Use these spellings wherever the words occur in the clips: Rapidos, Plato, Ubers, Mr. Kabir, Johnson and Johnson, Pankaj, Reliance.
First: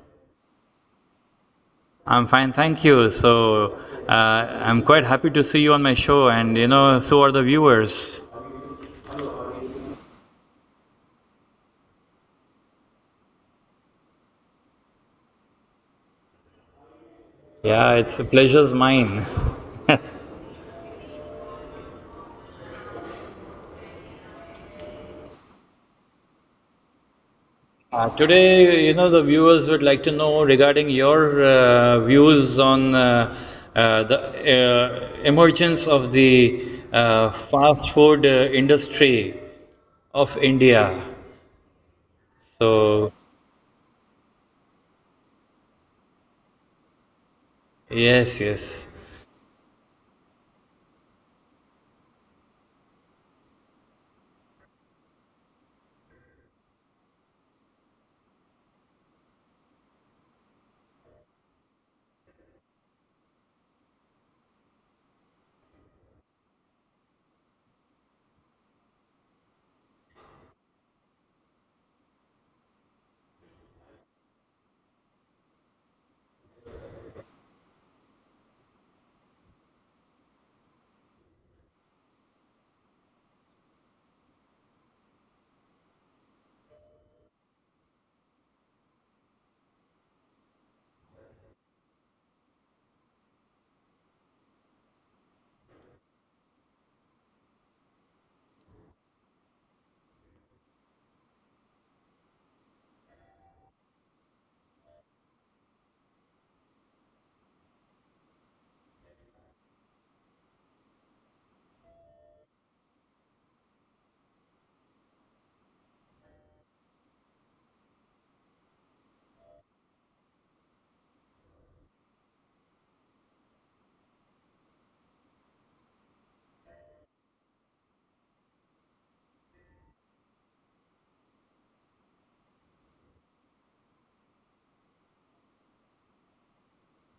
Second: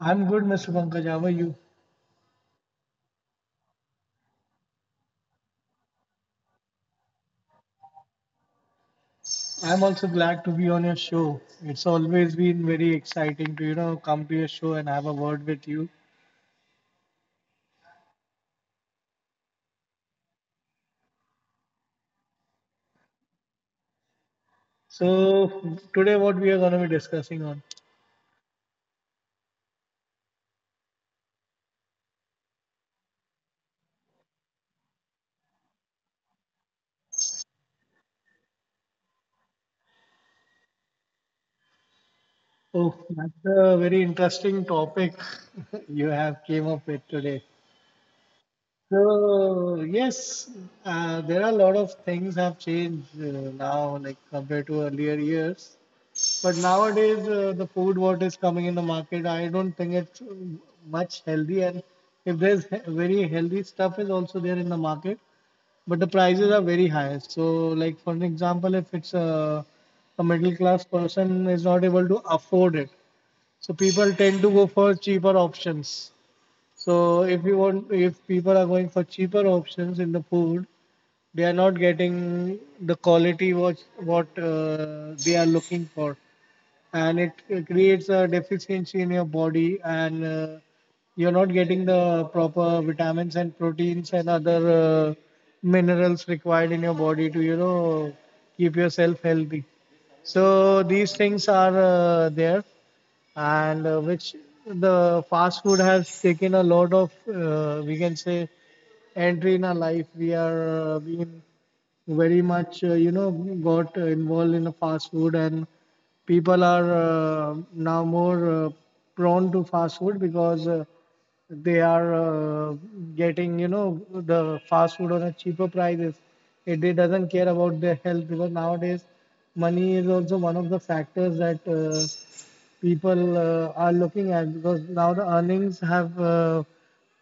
I'm good, Mr. Pankaj. How are you? I'm fine, thank you. So, uh, I'm quite happy to see you on my show, and you know, so are the viewers. I'm also glad to be on your show. It's always been very exciting to, come to your show and have a word with you. Yeah, it's a pleasure's mine. So today what we are going to be discussing on. Today, you know, the viewers would like to know regarding your views on the emergence of the fast food industry of India. Oh, So, that's a very interesting topic you have came up with today. yes, yes. So yes, there are a lot of things have changed now, like compared to earlier years. But nowadays, the food what is coming in the market, I don't think it's much healthy. And if there's very healthy stuff is also there in the market, but the prices are very high. So, like for an example, if it's a middle class person is not able to afford it, so people tend to go for cheaper options. So if you want, if people are going for cheaper options in the food, they are not getting the quality what they are looking for, and it creates a deficiency in your body, and you're not getting the proper vitamins and proteins and other minerals required in your body to keep yourself healthy. So these things are there, and which the fast food has taken a lot of, we can say, entry in our life. We are being very much, got involved in the fast food, and people are now more prone to fast food because they are getting, the fast food on a cheaper prices. It doesn't care about their health because nowadays money is also one of the factors that people are looking at, because now the earnings have uh,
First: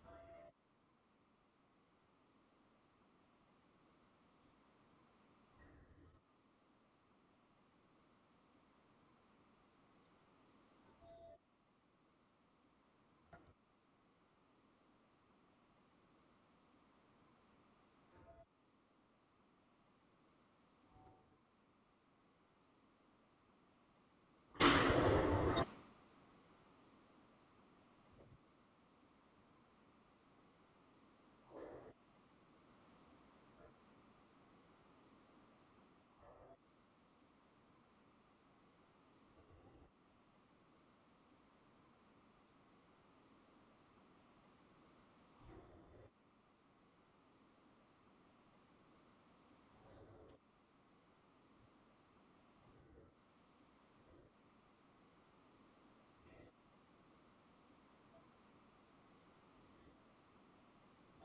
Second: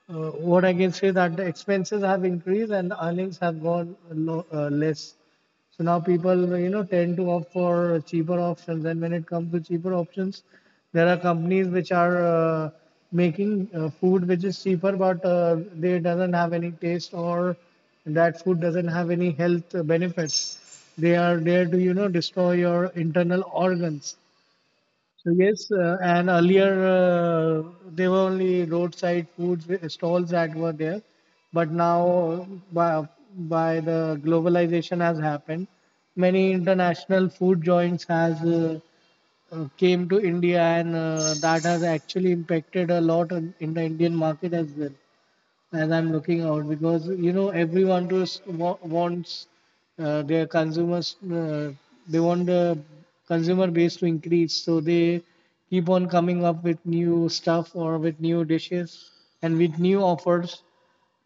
uh, what I can say that the expenses have increased and the earnings have gone low, less. So now people, tend to opt for cheaper options. And when it comes to cheaper options, there are companies which are making food which is cheaper, but they doesn't have any taste, or that food doesn't have any health benefits. They are there to, destroy your internal organs. So yes, and earlier there were only roadside food stalls that were there, but now by, by the globalization has happened, many international food joints has came to India, and that has actually impacted a lot on, in the Indian market as well. As I'm looking out, because you know everyone just wants their consumers, they want the consumer base to increase, so they keep on coming up with new stuff or with new dishes and with new offers,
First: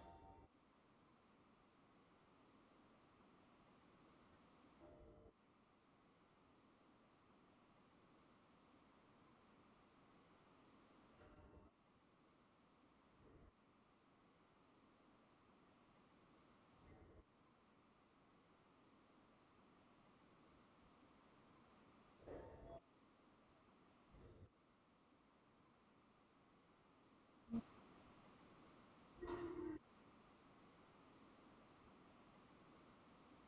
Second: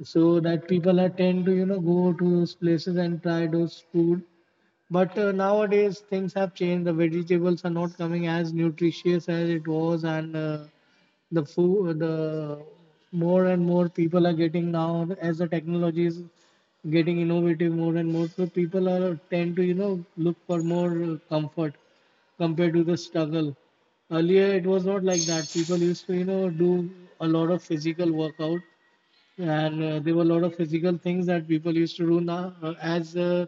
so that people are tend to you know go to those places and try those food. But nowadays things have changed. The vegetables are not coming as nutritious as it was, and the food the more and more people are getting now, as the technology is getting innovative more and more, so people are tend to you know look for more comfort compared to the struggle. Earlier it was not like that. People used to you know do a lot of physical workout, and there were a lot of physical things that people used to do. Now as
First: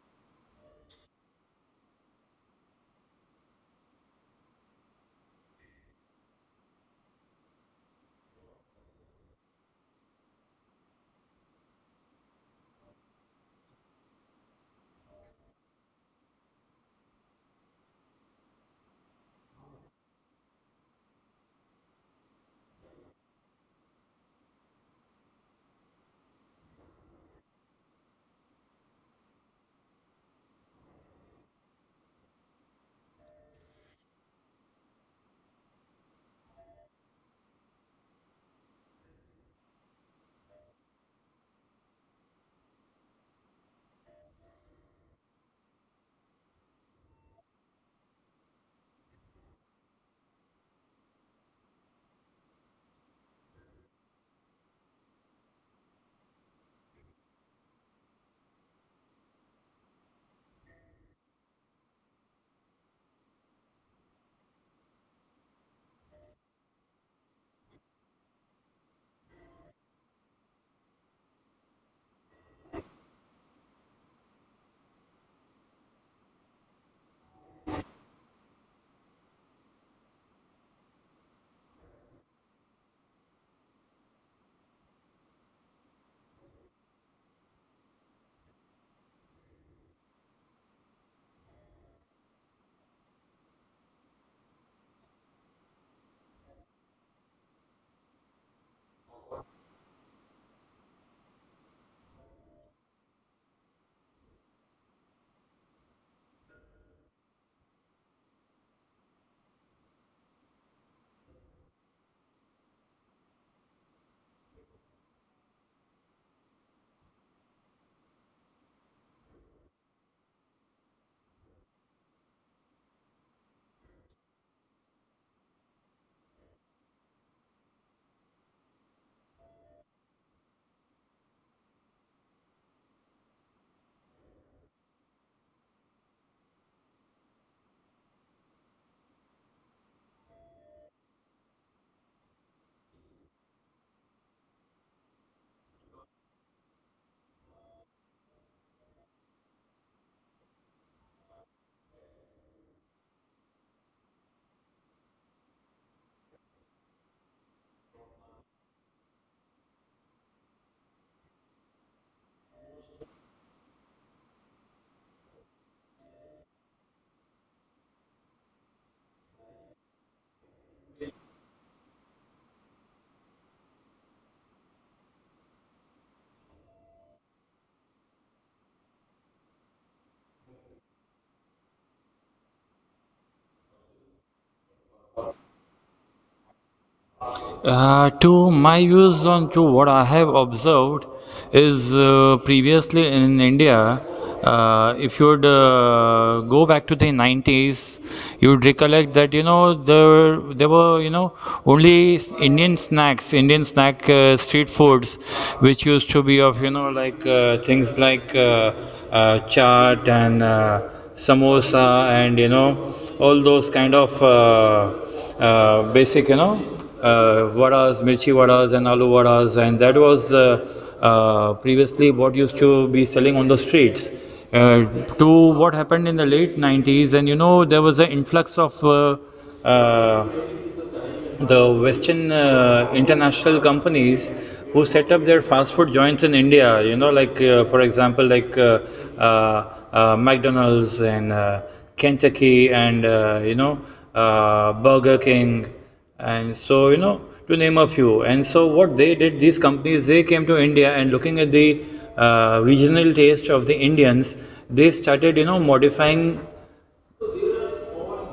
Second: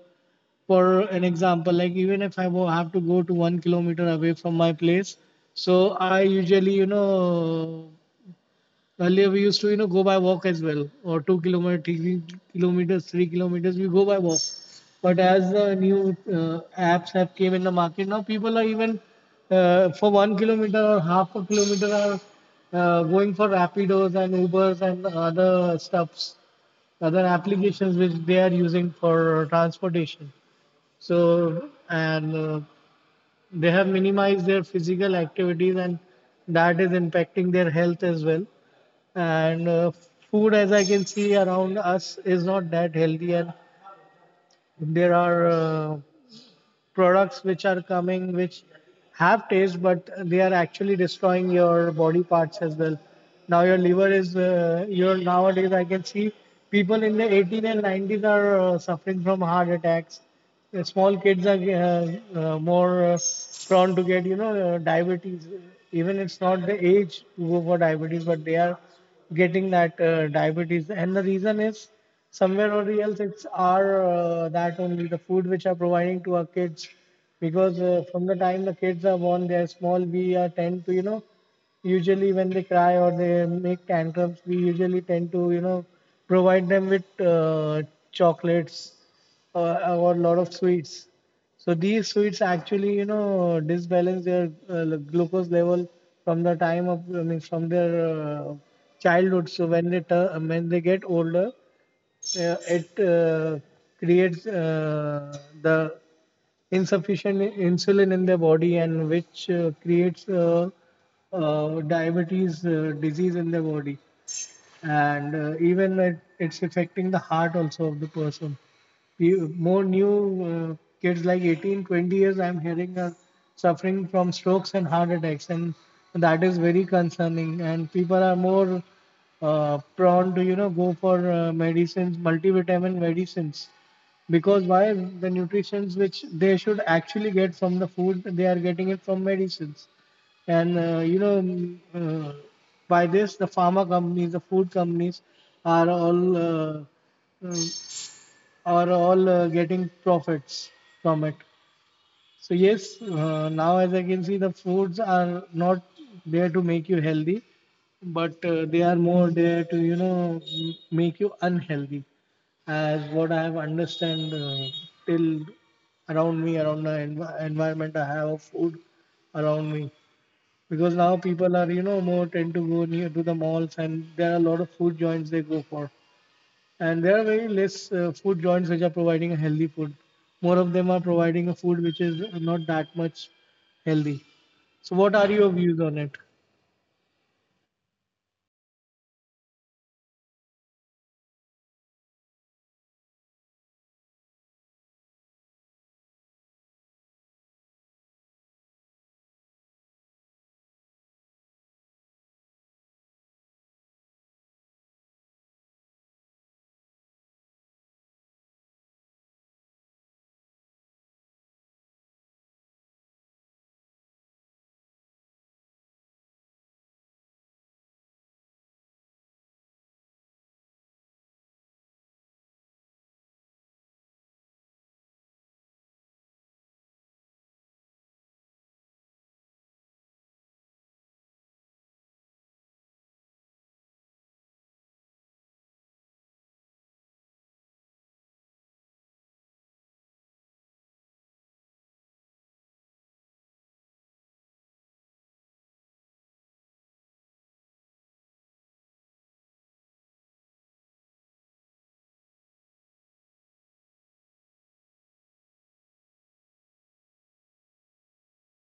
for an example, like even if I have to go to 1 kilometer away from my place, so I usually Earlier we used to, you know, go by walk as well, or two kilometer, three kilometers, 3 kilometers. We go by walk. But as the new apps have came in the market, now people are even for 1 kilometer or half a kilometer are going for Rapidos and Ubers and other stuffs, other applications which they are using for transportation. So and they have minimized their physical activities, and that is impacting their health as well. And food, as I can see around us, is not that healthy, and there are products which are coming, which have taste, but they are actually destroying your body parts as well. Now your liver is your nowadays I can see people in the 18 and 90s are suffering from heart attacks. Small kids are more prone to get diabetes. Even it's not the age to go for diabetes, but they are getting that diabetes, and the reason is somewhere or else it's our that only the food which are providing to our kids. Because from the time the kids are born, they are small, we are tend to you know usually when they cry or they make tantrums, we usually tend to provide them with chocolates, or a lot of sweets. So these sweets actually, you know, disbalance their like, glucose level from the time of, I mean, from their childhood. So when they turn, when they get older, it creates the insufficient insulin in their body, and which creates diabetes disease in their body. And even it's affecting the heart also of the person. More new kids like 18 20 years I'm hearing are suffering from strokes and heart attacks, and that is very concerning. And people are more prone to you know go for medicines, multivitamin medicines, because why the nutritions which they should actually get from the food they are getting it from medicines. And by this, the pharma companies, the food companies, are all mm, are all getting profits from it. So yes, now as I can see, the foods are not there to make you healthy, but they are more there to make you unhealthy, as what I have understand till around me, around the environment I have of food around me. Because now people are you know more tend to go near to the malls, and there are a lot of food joints they go for, and there are very less food joints which are providing a healthy food. More of them are providing a food which is not that much healthy. So what are your views on it? To my views on to what I have observed is previously in India, if you would go back to the 90s, you would recollect that you know there were you know only Indian snacks, Indian snack street foods, which used to be of you know like things like chaat and samosa and you know all those kind of. Basic, you know, vadas, mirchi vadas, and aloo vadas, and that was previously what used to be selling on the streets. Uh, to what happened in the late 90s, and you know, there was an influx of uh, the Western international companies who set up their fast food joints in India. You know, like for example, McDonald's and Kentucky and you know Burger King, and so you know to name a few. And so what they did, these companies, they came to India and looking at the regional taste of the Indians, they started you know modifying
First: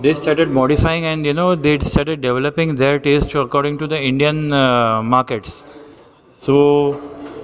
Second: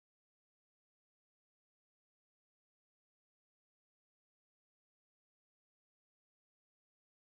they started modifying and you know they started developing their taste according to the Indian markets. So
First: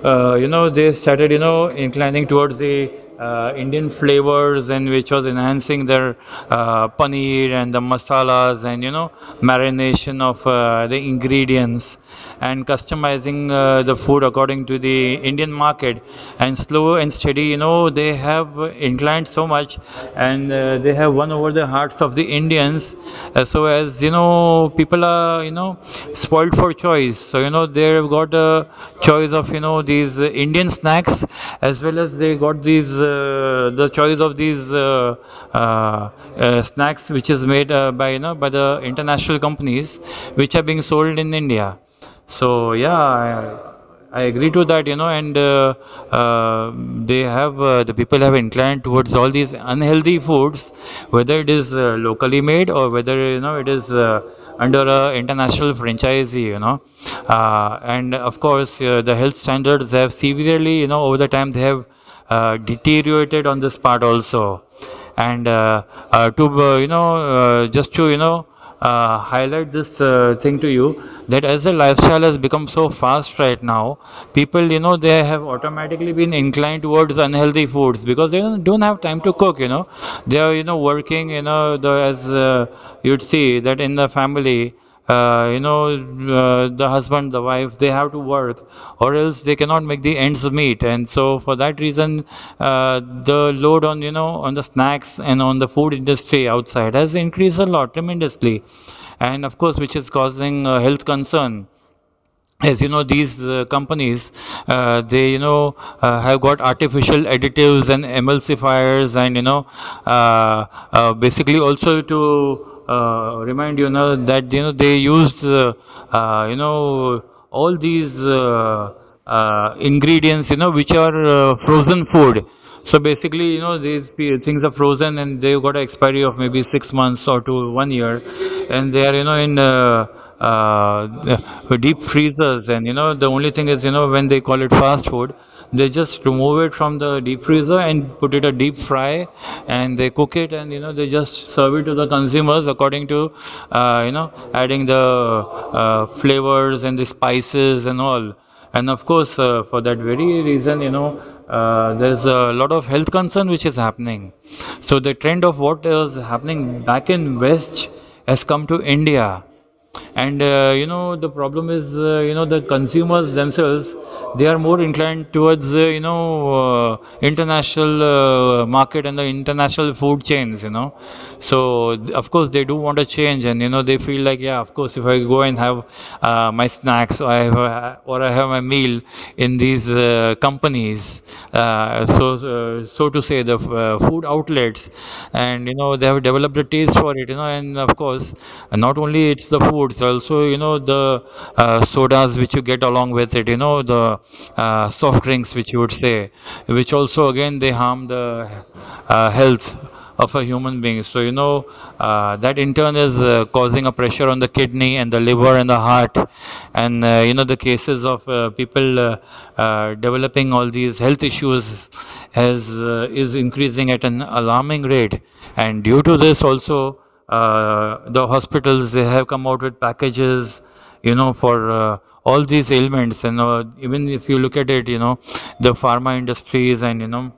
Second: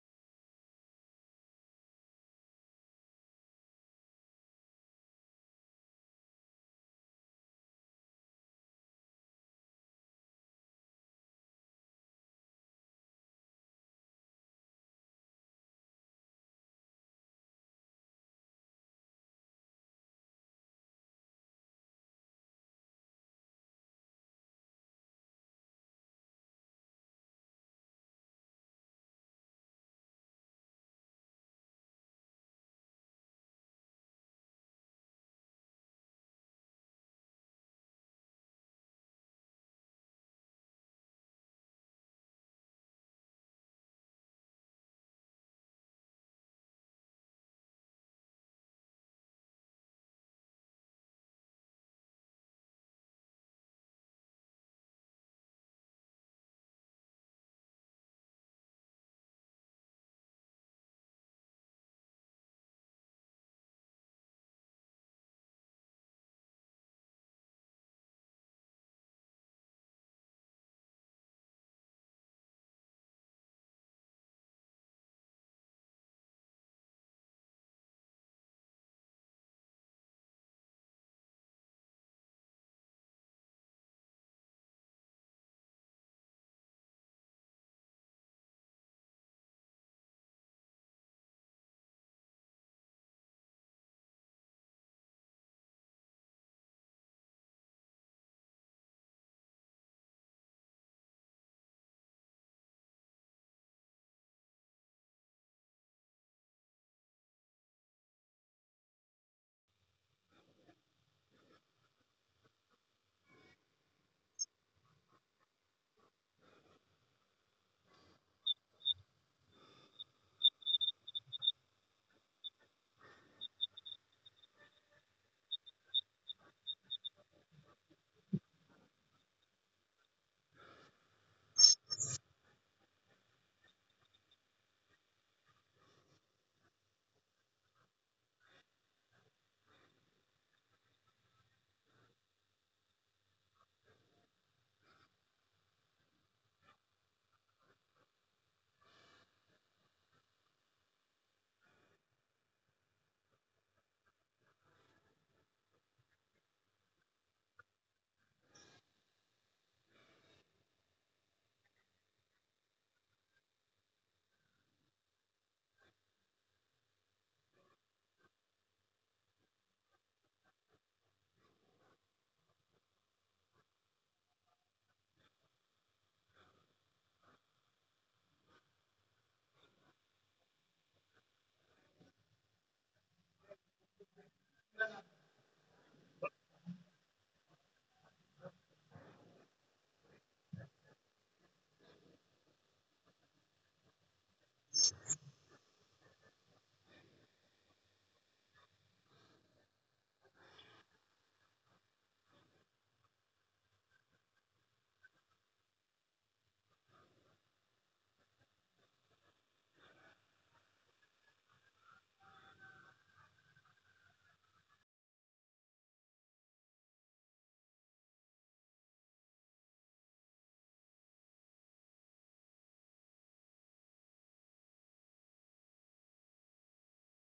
you know they started you know inclining towards the Indian flavors and which was enhancing their paneer and the masalas and you know marination of the ingredients and customizing the food according to the Indian market and slow and steady you know they have inclined so much and they have won over the hearts of the Indians. So as you know, people are you know spoiled for choice. So you know they've got a choice of you know these Indian snacks as well as they got these the choice of these snacks which is made by you know by the international companies which are being sold in India, so yeah, I agree to that you know, and uh, they have the people have inclined towards all these unhealthy foods whether it is locally made or whether you know it is under a international franchisee you know. And of course the health standards have severely you know over the time they have deteriorated on this part also, and to you know just to you know highlight this thing to you that as the lifestyle has become so fast right now people you know they have automatically been inclined towards unhealthy foods because they don't have time to cook you know, they are you know working you know the as you'd see that in the family you know the husband the wife they have to work or else they cannot make the ends meet, and so for that reason the load on you know on the snacks and on the food industry outside has increased a lot tremendously, and of course which is causing health concern as you know these companies they you know have got artificial additives and emulsifiers and you know uh, basically also to remind you now that you know they used you know all these ingredients you know which are frozen food. So basically, you know, these things are frozen and they've got an expiry of maybe 6 months or to one year, and they are, you know, in uh, the deep freezers. And you know, the only thing is, you know, when they call it fast food, they just remove it from the deep freezer and put it a deep fry, and they cook it, and you know, they just serve it to the consumers according to, you know, adding the flavors and the spices and all. And of course for that very reason you know there's a lot of health concern which is happening, so the trend of what is happening back in West has come to India. And you know the problem is you know the consumers themselves, they are more inclined towards you know international market and the international food chains you know, so of course they do want to change and you know they feel like yeah of course if I go and have my snacks, or I have my meal in these companies, so so to say the food outlets, and you know they have developed a taste for it you know. And of course not only it's the foods, also you know the sodas which you get along with it you know, the soft drinks which you would say, which also again they harm the health of a human being. So you know that in turn is causing a pressure on the kidney and the liver and the heart, and you know the cases of people developing all these health issues has is increasing at an alarming rate, and due to this also the hospitals they have come out with packages you know for all these ailments. And even if you look at it you know, the pharma industries and you know,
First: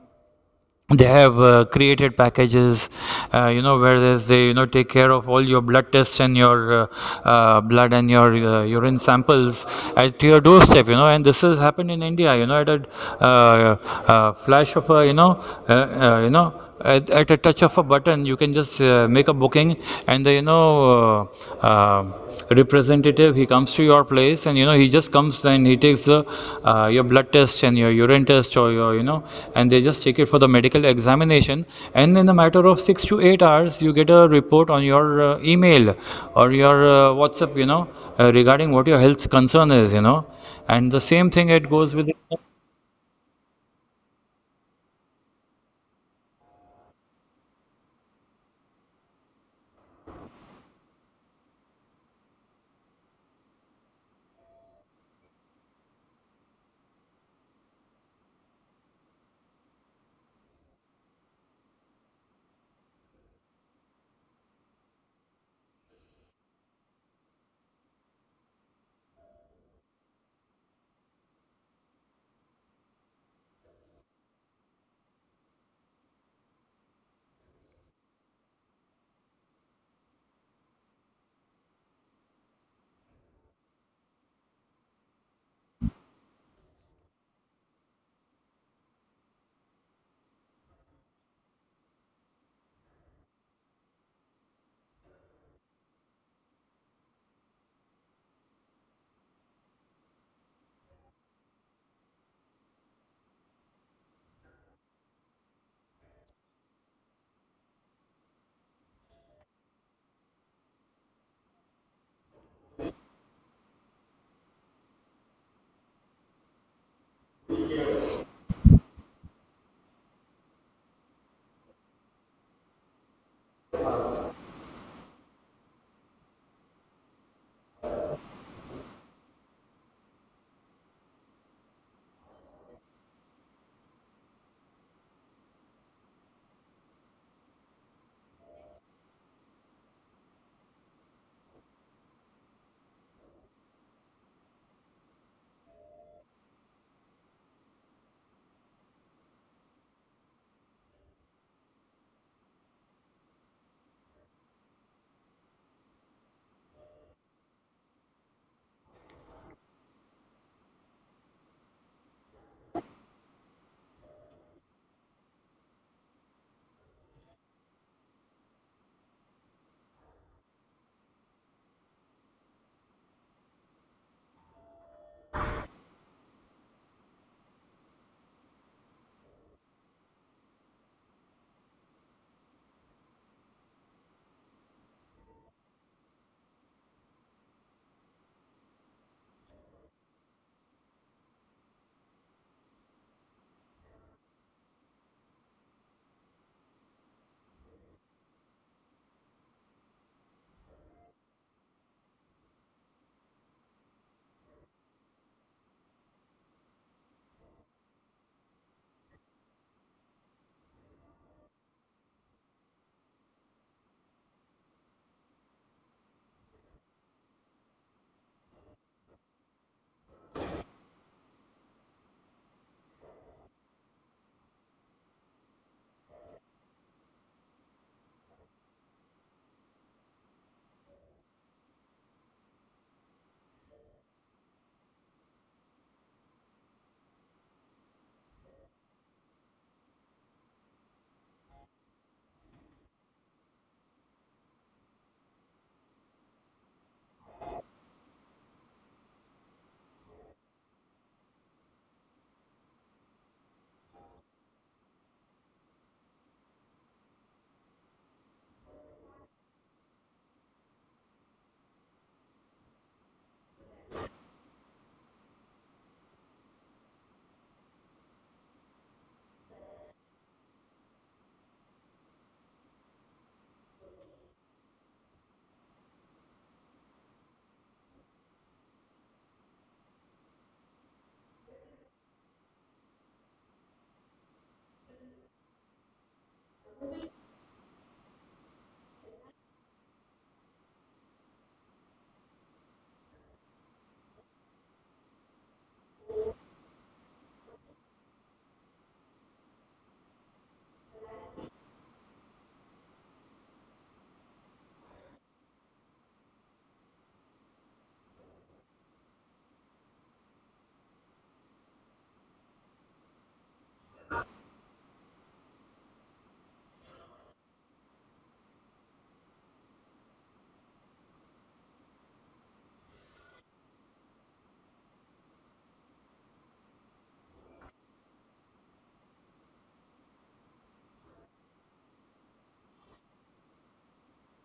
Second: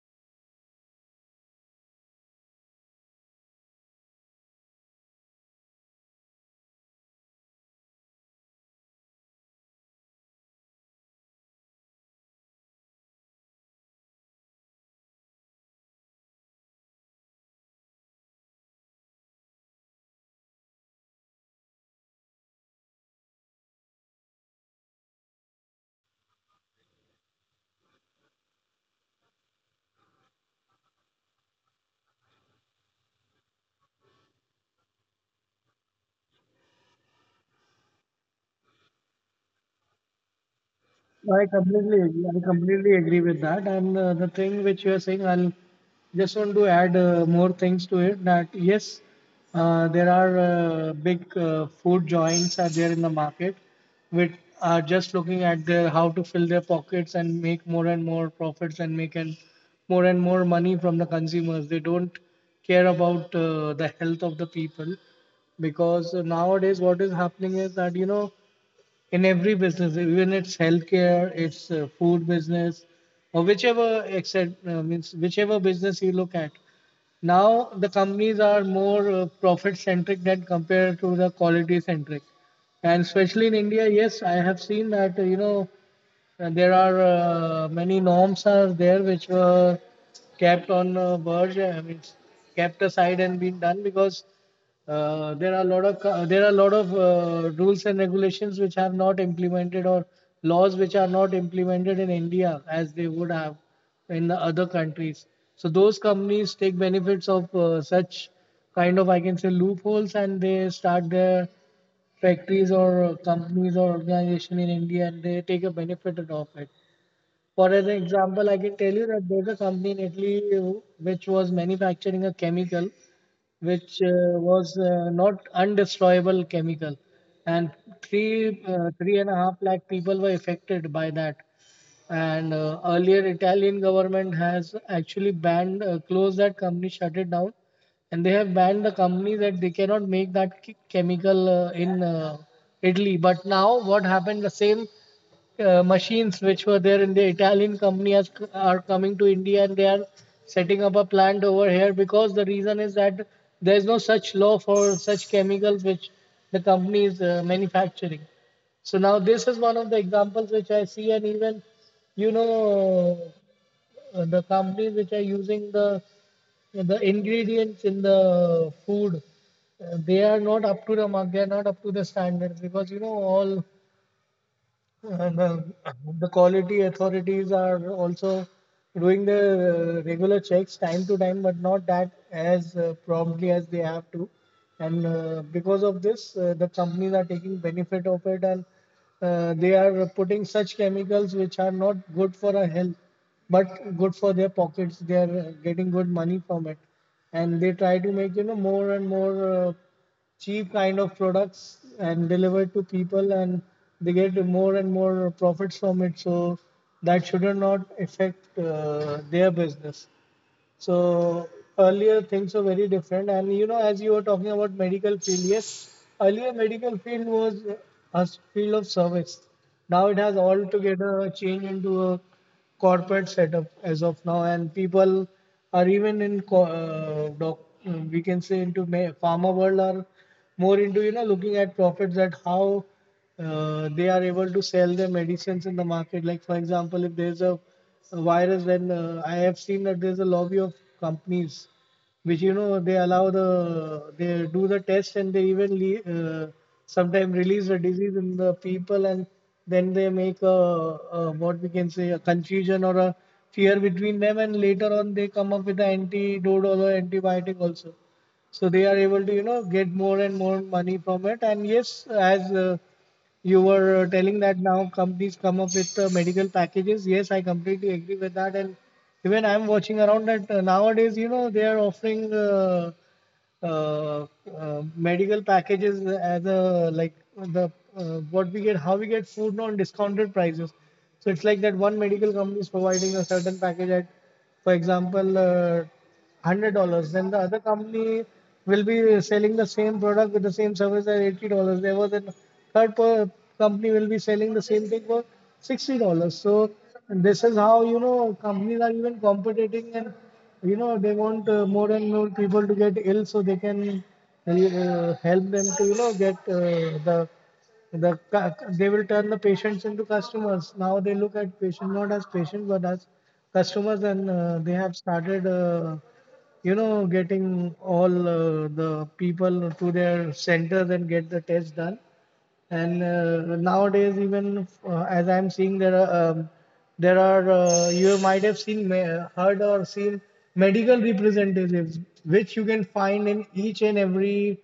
they have created packages you know where there's they you know take care of all your blood tests and your blood and your urine samples at your doorstep you know, and this has happened in India you know at a uh, flash of a you know at a touch of a button you can just make a booking, and the you know uh, uh, representative he comes to your place and you know he just comes and he takes the, your blood test and your urine test or your you know, and they just take it for the medical examination, and in a matter of 6 to 8 hours you get a report on your email or your WhatsApp you know, regarding what your health concern is you know. And the same thing I it goes with, completely, I completely agree with that. And the thing which you are saying, I'll just want to add more things to it. That yes, there are big food joints are there in the market, which are just looking at their how to fill their pockets and make more and more profits and make and more money from the consumers. They don't care about the health of the people, because nowadays what is happening is that you know in every business, even it's healthcare, it's food business, or whichever except means whichever business you look at. Now the companies are more profit centric than compared to the quality centric, and especially in India, yes, I have seen that you know, and there are many norms are there which were kept on verge. I mean, kept aside and been done. Because there are a lot of there are a lot of rules and regulations which are not implemented, or laws which are not implemented in India as they would have in the other countries. So those companies take benefits of such kind of, I can say, loopholes, and they start their factories or companies or organization in India, and they take a benefit out of it. For an example, I can tell you that there's a company in Italy which was manufacturing a chemical which was not undestroyable chemical, and three and a half lakh people were affected by that. And earlier Italian government has actually banned, closed that company, shut it down, and they have banned the company that they cannot make that chemical in Italy. But now what happened, the same machines which were there in the Italian company are coming to India, and they are setting up a plant over here. Because the reason is that there is no such law for such chemicals which the company is manufacturing. So now this is one of the examples which I see, and even you know the companies which are using the ingredients in the food, they are not up to the mark. They are not up to the standards, because you know all and the quality authorities are also doing the regular checks time to time, but not that as promptly as they have to. And Because of this, the companies are taking benefit of it, and they are putting such chemicals which are not good for our health, but good for their pockets. They are getting good money from it, and they try to make more and more. Cheap kind of products and delivered to people, and they get more and more profits from it, so that should not affect their business. So earlier things were very different. And you know, as you were talking about medical field, yes, earlier medical field was a field of service. Now it has altogether changed into a corporate setup as of now, and people are even we can say into pharma world are more into looking at profits at how they are able to sell their medicines in the market. Like for example, if there's a virus, then I have seen that there's a lobby of companies which they allow the they do the test, and they even sometimes release the disease in the people, and then they make a what we can say a confusion or a fear between them, and later on they come up with the antidote or a antibiotic also, so they are able to get more and more money from it. And yes, as you were telling that now companies come up with medical packages. Yes, I completely agree with that. And even I'm watching around that nowadays, you know, they are offering uh, medical packages as a like the what we get, how we get food on discounted prices. So it's like that one medical company is providing a certain package at, for example, $100, then the other company will be selling the same product with the same service at $80. There was a third per company will be selling the same thing for $60. So this is how you know companies are even competing, and you know they want more and more people to get ill, so they can help them to get the they will turn the patients into customers. Now they look at patients not as patients but as customers, and they have started, getting all the people to their centers and get the test done. And nowadays, even as I'm seeing, there are you might have seen, heard or seen medical representatives, which you can find in each and every,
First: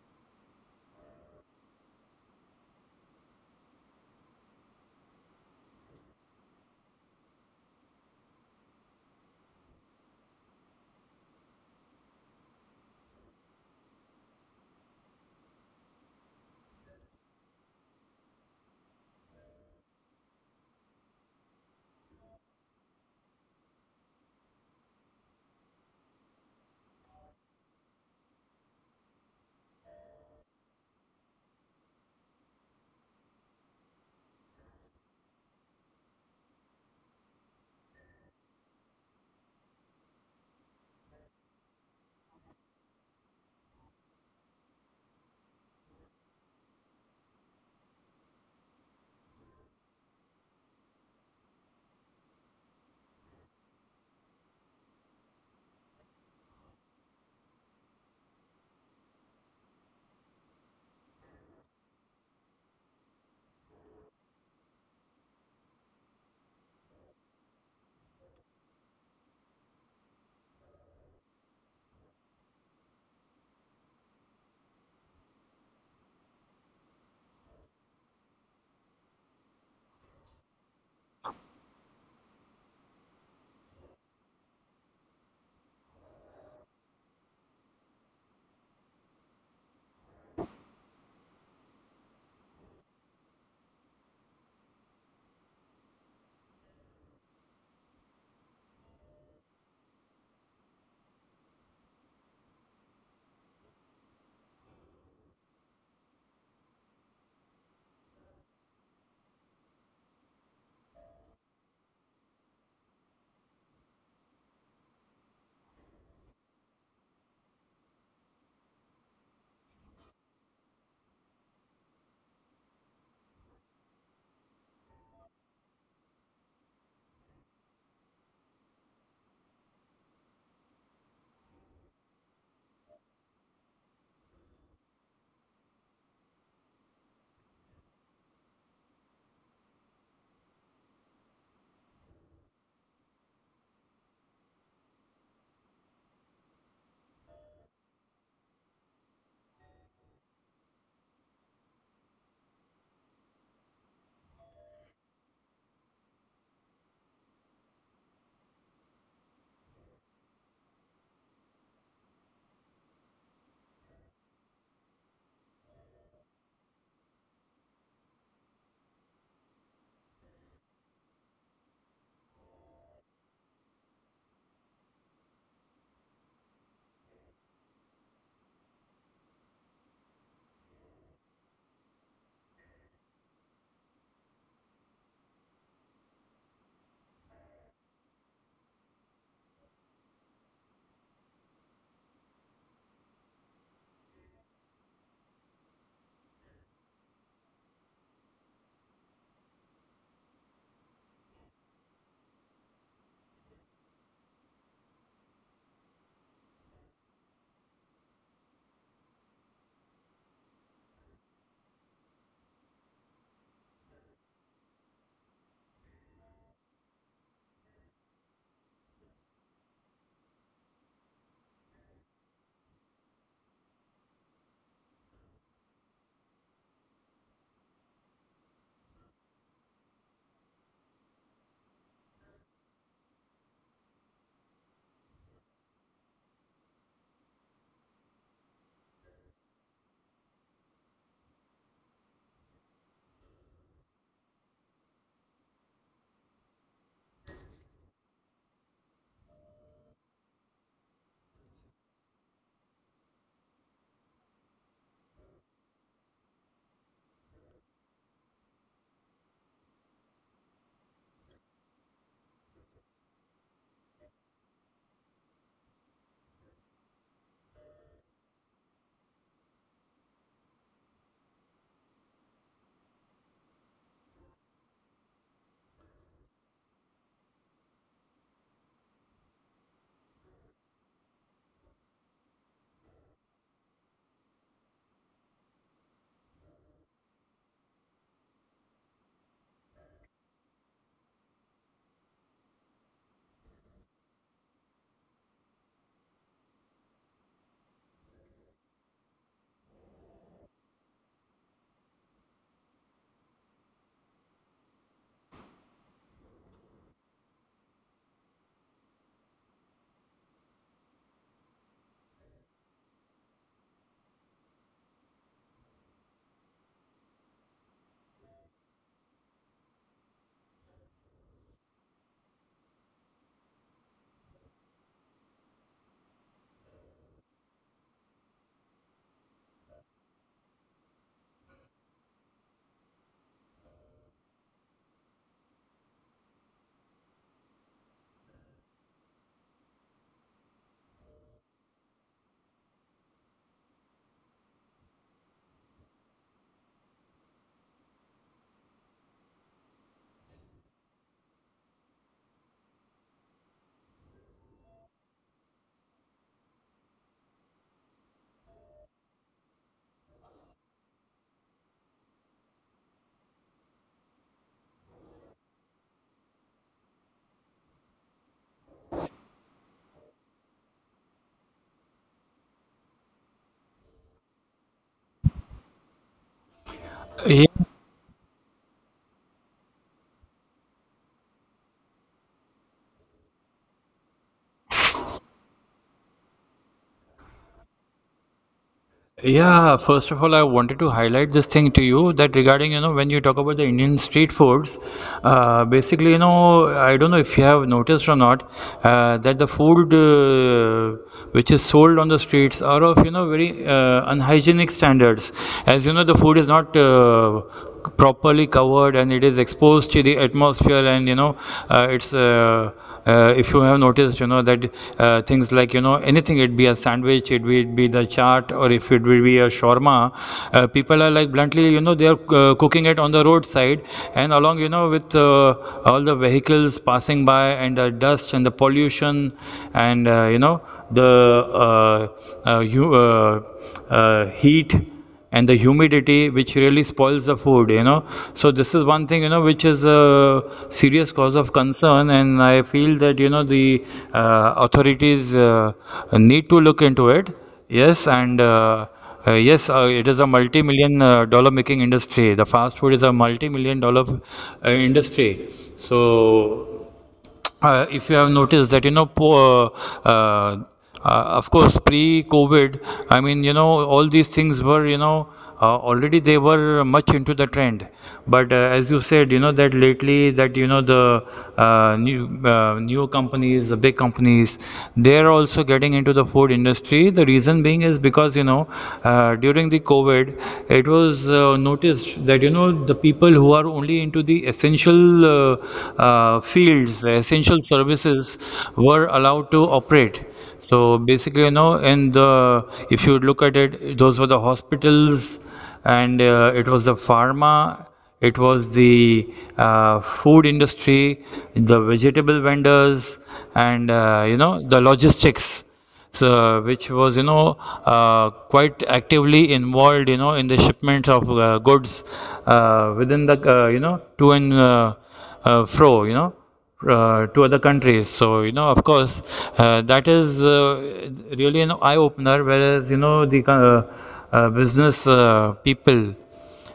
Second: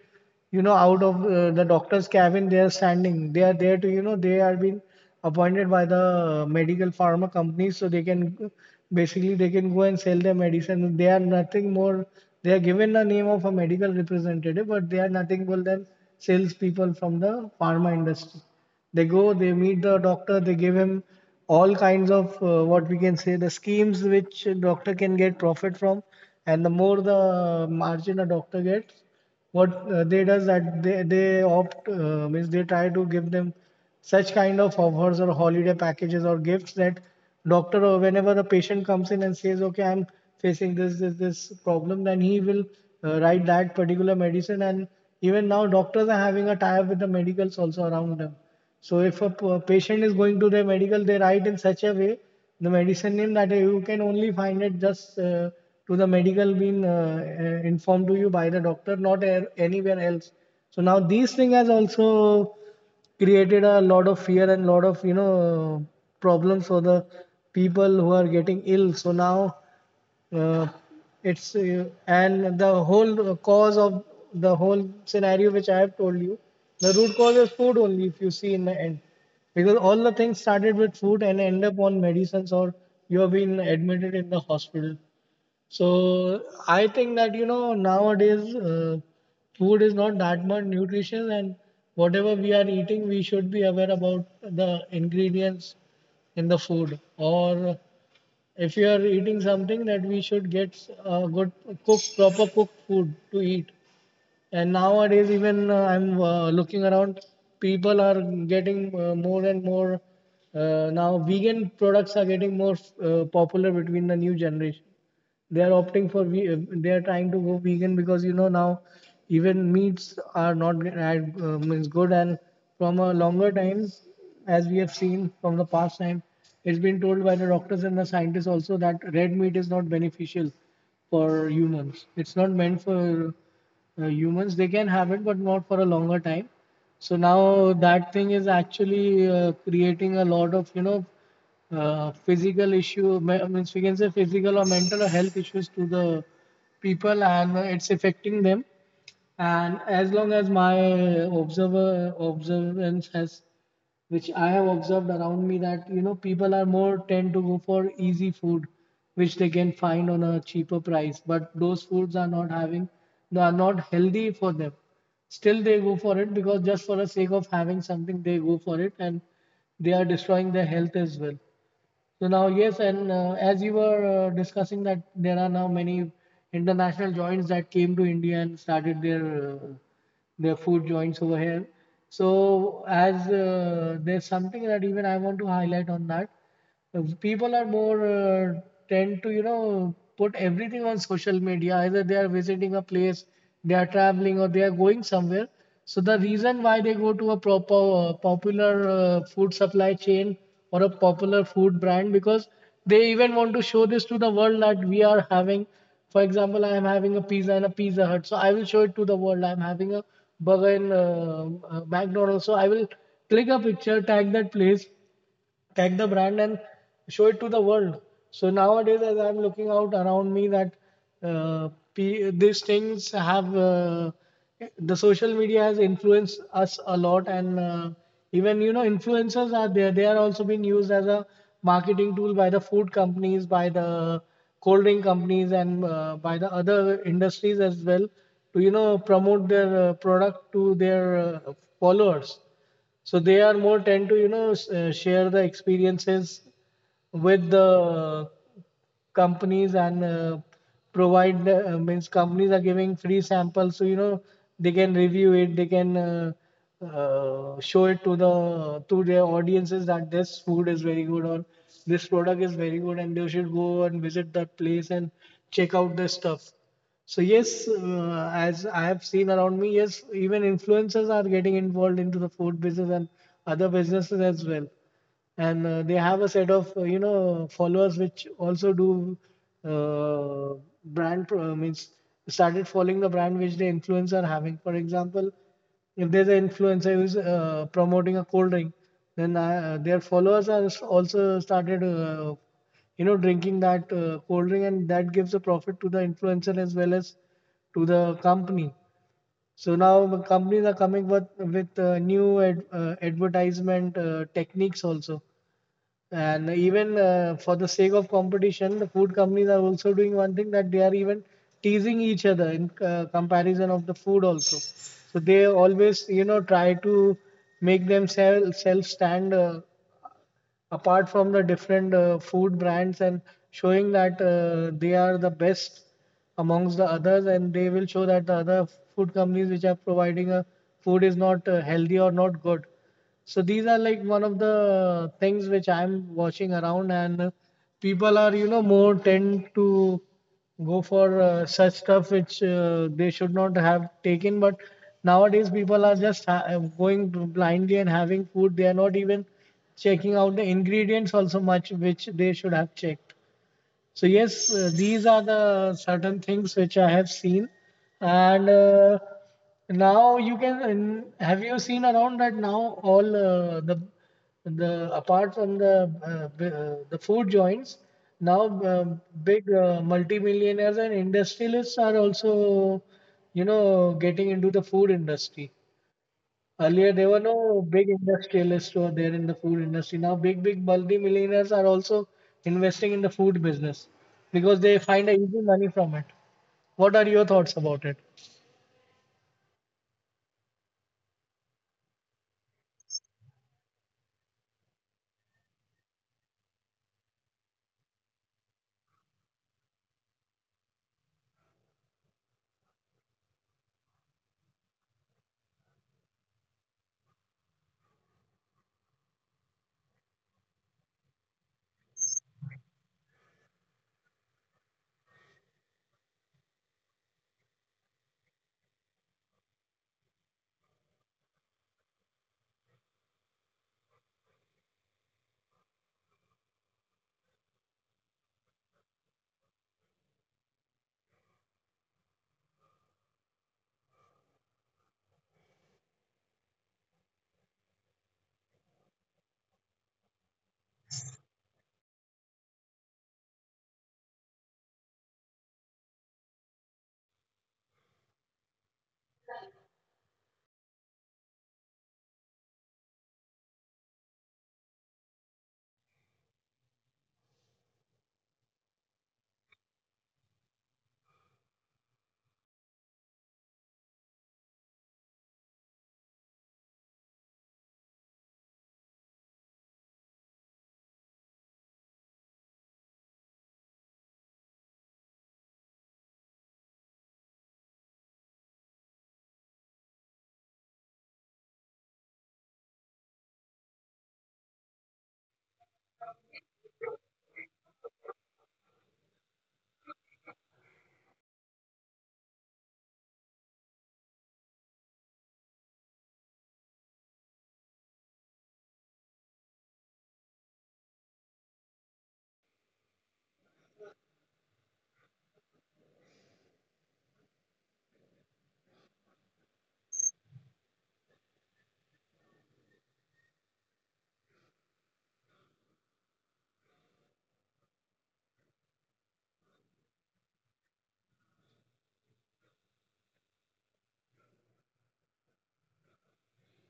you know, out of the doctor's cabin. They are standing, they are there to, you know, they are being appointed by the medical pharma companies so they can basically they can go and sell their medicine. They are nothing more, they are given the name of a medical representative, but they are nothing more than salespeople from the pharma industry. They go, they meet the doctor, they give him all kinds of what we can say the schemes which doctor can get profit from. And the more the margin a doctor gets, what they does that, they opt, means they try to give them such kind of offers or holiday packages or gifts that doctor, or whenever a patient comes in and says, okay, I'm facing this, this, this problem, then he will write that particular medicine. And even now doctors are having a tie up with the medicals also around them. So if a patient is going to the medical, they write in such a way the medicine name that you can only find it just to the medical being informed to you by the doctor, not anywhere else. So now these thing has also created a lot of fear and lot of, you know, problems for the people who are getting ill. So now uh, it's and the whole cause of the whole scenario which I have told you, the root cause is food only. If you see in the end, because all the things started with food and end up on medicines or you have been admitted in the hospital. So I think that you know nowadays food is not that much nutritious, and whatever we are eating, we should be aware about the ingredients in the food. Or if you are eating something, that we should get good cook proper cooked food to eat. And nowadays even I'm looking around, people are getting more and more now vegan products are getting more popular between the new generation. They are opting for they are trying to go vegan because you know now even meats are not means good, and from a longer time, as we have seen from the past time, it's been told by the doctors and the scientists also that red meat is not beneficial for humans. It's not meant for humans, they can have it, but not for a longer time. So now that thing is actually creating a lot of, you know, physical issue means we can say physical or mental or health issues to the people, and it's affecting them. And as long as my observer observance has, which I have observed around me, that you know people are more tend to go for easy food which they can find on a cheaper price, but those foods are not having, they are not healthy for them. Still they go for it, because just for the sake of having something they go for it, and they are destroying their health as well. So now, yes, and as you were discussing that there are now many international joints that came to India and started uh, their food joints over here. So as there's something that even I want to highlight on that, people are more tend to, you know, put everything on social media. Either they are visiting a place, they are traveling, or they are going somewhere, so the reason why they go to a proper popular food supply chain or a popular food brand, because they even want to show this to the world that we are having, for example, I am having a pizza in a Pizza Hut, so I will show it to the world. I am having a burger in McDonald's, so I will click a picture, tag that place, tag the brand, and show it to the world. So nowadays, as I'm looking out around me, that uh, these things have the social media has influenced us a lot. And even you know influencers are there. They are also being used as a marketing tool by the food companies, by the cold drink companies, and by the other industries as well to, you know, promote their product to their followers. So they are more tend to, you know, share the experiences with the companies, and provide means companies are giving free samples, so you know they can review it, they can show it to the to their audiences that this food is very good or this product is very good, and they should go and visit that place and check out this stuff. So yes, as I have seen around me, yes, even influencers are getting involved into the food business and other businesses as well. And they have a set of you know followers which also do uh, means started following the brand which the influencer are having. For example, if there's an influencer who's promoting a cold drink, then their followers are also started drinking that cold drink, and that gives a profit to the influencer as well as to the company. So now the companies are coming with new advertisement techniques also. And even for the sake of competition, the food companies are also doing one thing: that they are even teasing each other in comparison of the food also. So they always try to make themselves self stand apart from the different food brands, and showing that they are the best amongst the others. And they will show that the other food companies which are providing a food is not healthy or not good. So these are like one of the things which I'm watching around. And people are, more tend to go for such stuff which they should not have taken. But nowadays people are just going blindly and having food. They are not even checking out the ingredients also much, which they should have checked. So yes, these are the certain things which I have seen. And now you can and have you seen around that now all the apart from the the food joints, now big multimillionaires and industrialists are also, you know getting into the food industry. Earlier, there were no yeah. big industrialists who were there in the food industry. Now, big, big multi-millionaires are also investing in the food business, because they find a easy money from it. What are your thoughts about it? Yeah, first of all, I wanted to highlight this thing to you that regarding, you know, when you talk about the Indian street foods, basically, you know, I don't know if you have noticed or not, that the food which is sold on the streets are of, you know, very unhygienic standards. As you know, the food is not properly covered and it is exposed to the atmosphere, and you know it's if you have noticed you know that things like you know anything, it be a sandwich, it would be the chaat, or if it will be a shawarma, people are like bluntly you know they are cooking it on the roadside, and along you know with all the vehicles passing by and the dust and the pollution and you know the uh, uh, you, uh, heat and the humidity which really spoils the food you know. So this is one thing you know which is a serious cause of concern, and I feel that you know the authorities need to look into it. Yes, and yes, it is a multi-million dollar making industry. The fast food is a multi-million dollar industry. So if you have noticed that you know uh, of course pre covid I mean you know all these things were you know already they were much into the trend, but as you said, you know that lately that you know the new companies, the big companies, they're also getting into the food industry. The reason being is because you know during the COVID, it was noticed that you know the people who are only into the essential fields, essential services, were allowed to operate. So basically, you know, in the, if you look at it, those were the hospitals, and it was the pharma, it was the food industry, the vegetable vendors, and you know the logistics, so, which was you know quite actively involved you know in the shipment of goods within the you know to and fro you know to other countries. So, you know, of course, that is really an eye opener, whereas, you know, the business people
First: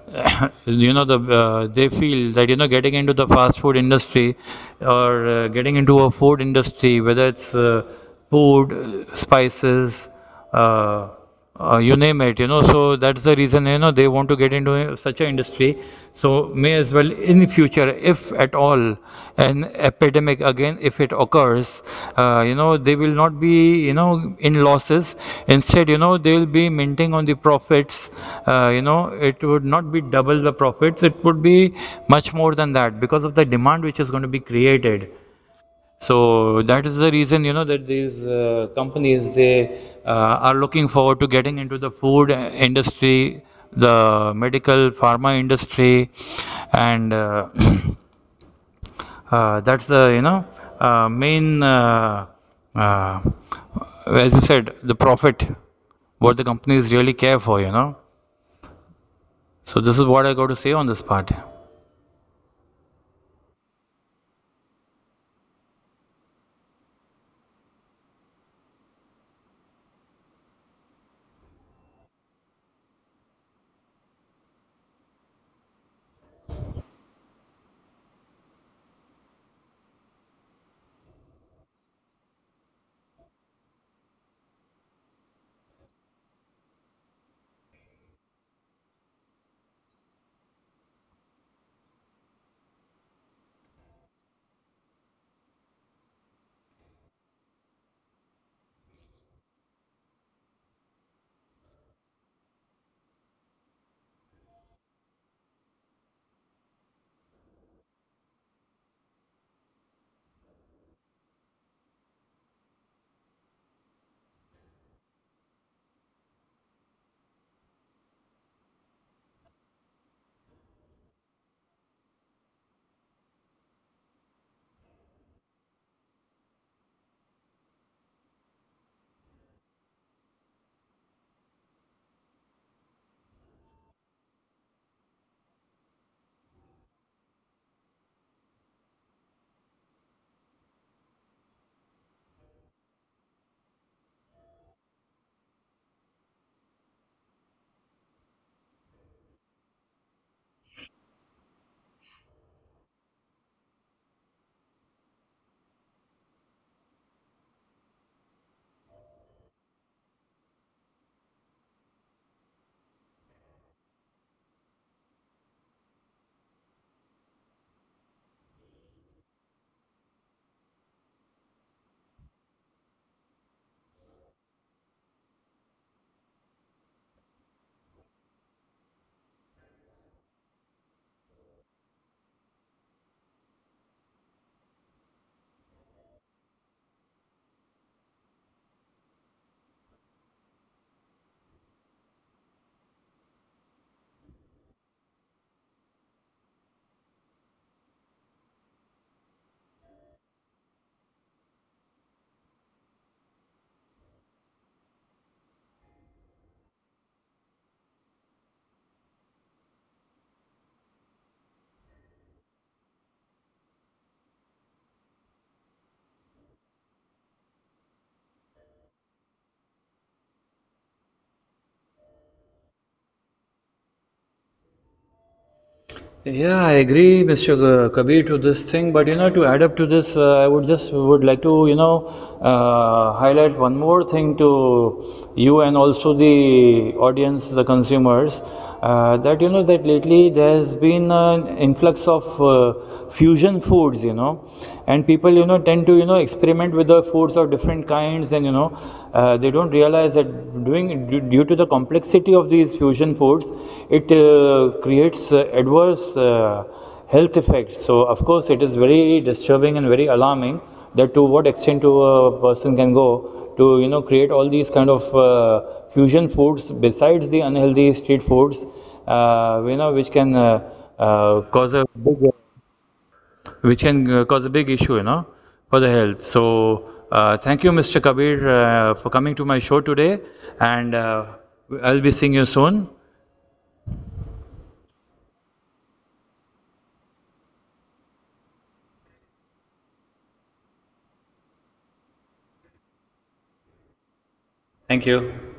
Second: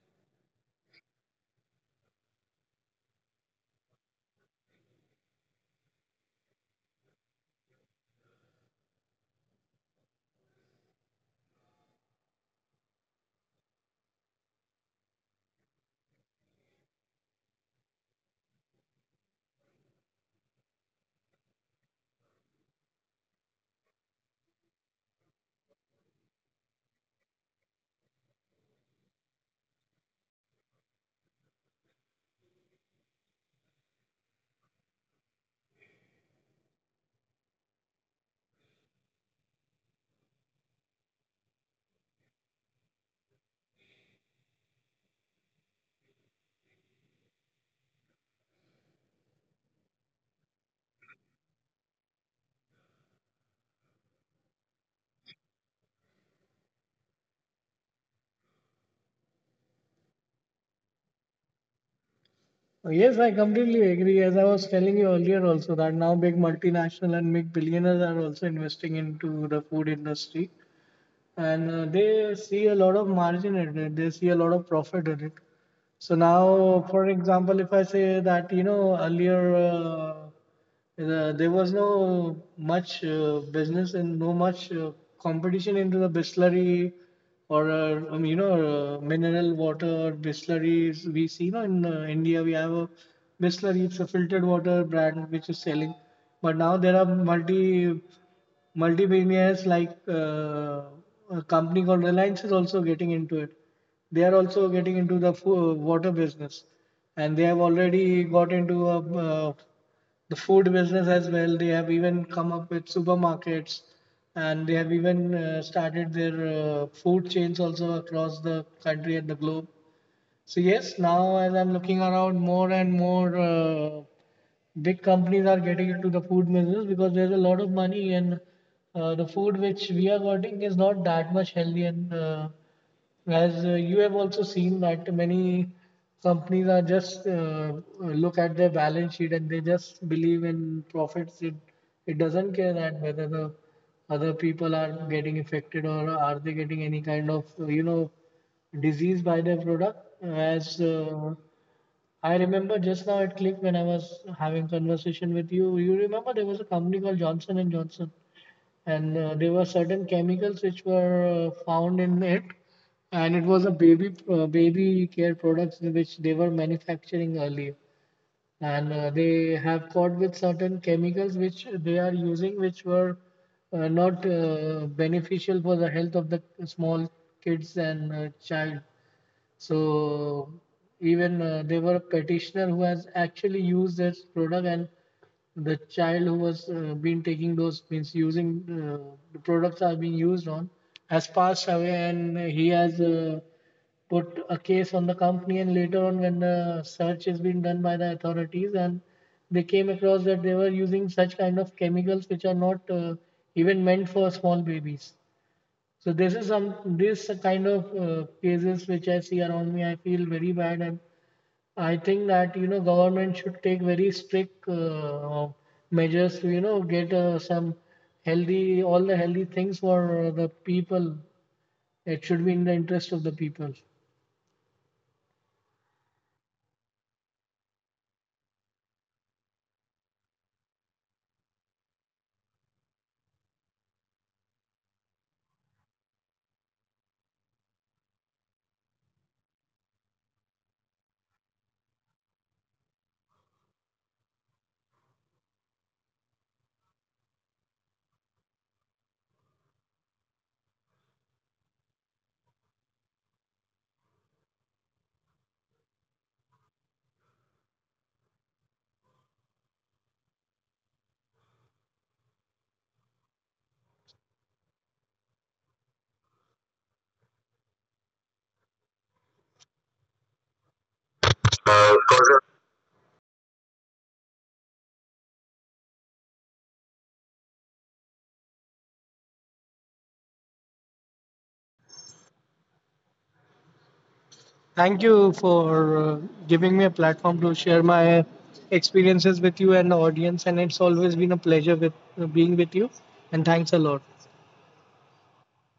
you know the they feel that you know getting into the fast food industry or getting into a food industry whether it's food spices uh, you name it you know, so that's the reason you know they want to get into such an industry, so may as well in future if at all an epidemic again if it occurs, you know they will not be you know in losses, instead you know they will be minting on the profits, you know it would not be double the profits, it would be much more than that because of the demand which is going to be created. So that is the reason you know that these companies they are looking forward to getting into the food industry, the medical pharma industry, and that's the you know main uh, as you said the profit what the companies really care for you know, so this is what I got to say on this part. Yes, I completely agree. As I was telling you earlier also, that now big multinational and big billionaires are also investing into the food industry, and they see a lot of margin in it. They see a lot of profit in it. So now, for example, if I say that, you know, earlier there was no much business and no much competition into the distillery, or you know, mineral water or distilleries, we see, you know, in India, we have a distillery. It's a filtered water brand which is selling. But now there are multi billionaires like, a company called Reliance is also getting into it. They are also getting into the water business, and they have already got into a, uh, the food business as well. They have even come up with supermarkets, and they have even started their food chains also across the country and the globe. So yes, now as I'm looking around, more and more big companies are getting into the food business, because there's a lot of money. And the food which we are getting is not that much healthy. And as you have also seen, that many companies are just look at their balance sheet, and they just believe in profits. It doesn't care that whether the other people are getting affected, or are they getting any kind of, disease by their product. As I remember, just now it clicked when I was having conversation with you. You remember there was a company called Johnson and Johnson, and there were certain chemicals which were found in it, and it was a baby care products which they were manufacturing earlier. And they have fought with certain chemicals which they are using, which were not beneficial for the health of the small kids and child. So even there were a petitioner who has actually used this product, and the child who was been taking those, means using the products are being used on, has passed away. And he has put a case on the company. And later on, when the search has been done by the authorities, and they came across that they were using such kind of chemicals which are not even meant for small babies. So this is some, this kind of cases which I see around me. I feel very bad. And I think that, you know, government should take very strict measures to, you know, get some healthy, all the healthy things for the people. It should be in the interest of the people. Yeah, I agree, Mr. Kabir, to this thing. But you know, to add up to this, I would just would like to you know highlight one more thing to you and also the audience, the consumers, that you know that lately there has been an influx of fusion foods, you know, and people you know tend to you know experiment with the foods of different kinds, and you know they don't realize that doing due, to the complexity of these fusion foods, it creates adverse health effects. So of course, it is very disturbing and very alarming that to what extent to a person can go to you know create all these kind of fusion foods besides the unhealthy street foods, you know, uh, cause a big which can cause a big issue, you know, for the health. So thank you, Mr. Kabir, for coming to my show today, and I'll be seeing you soon. Thank you for giving me a platform to share my experiences with you and the audience. And it's always been a pleasure with being with you. And thanks a lot. Thank you.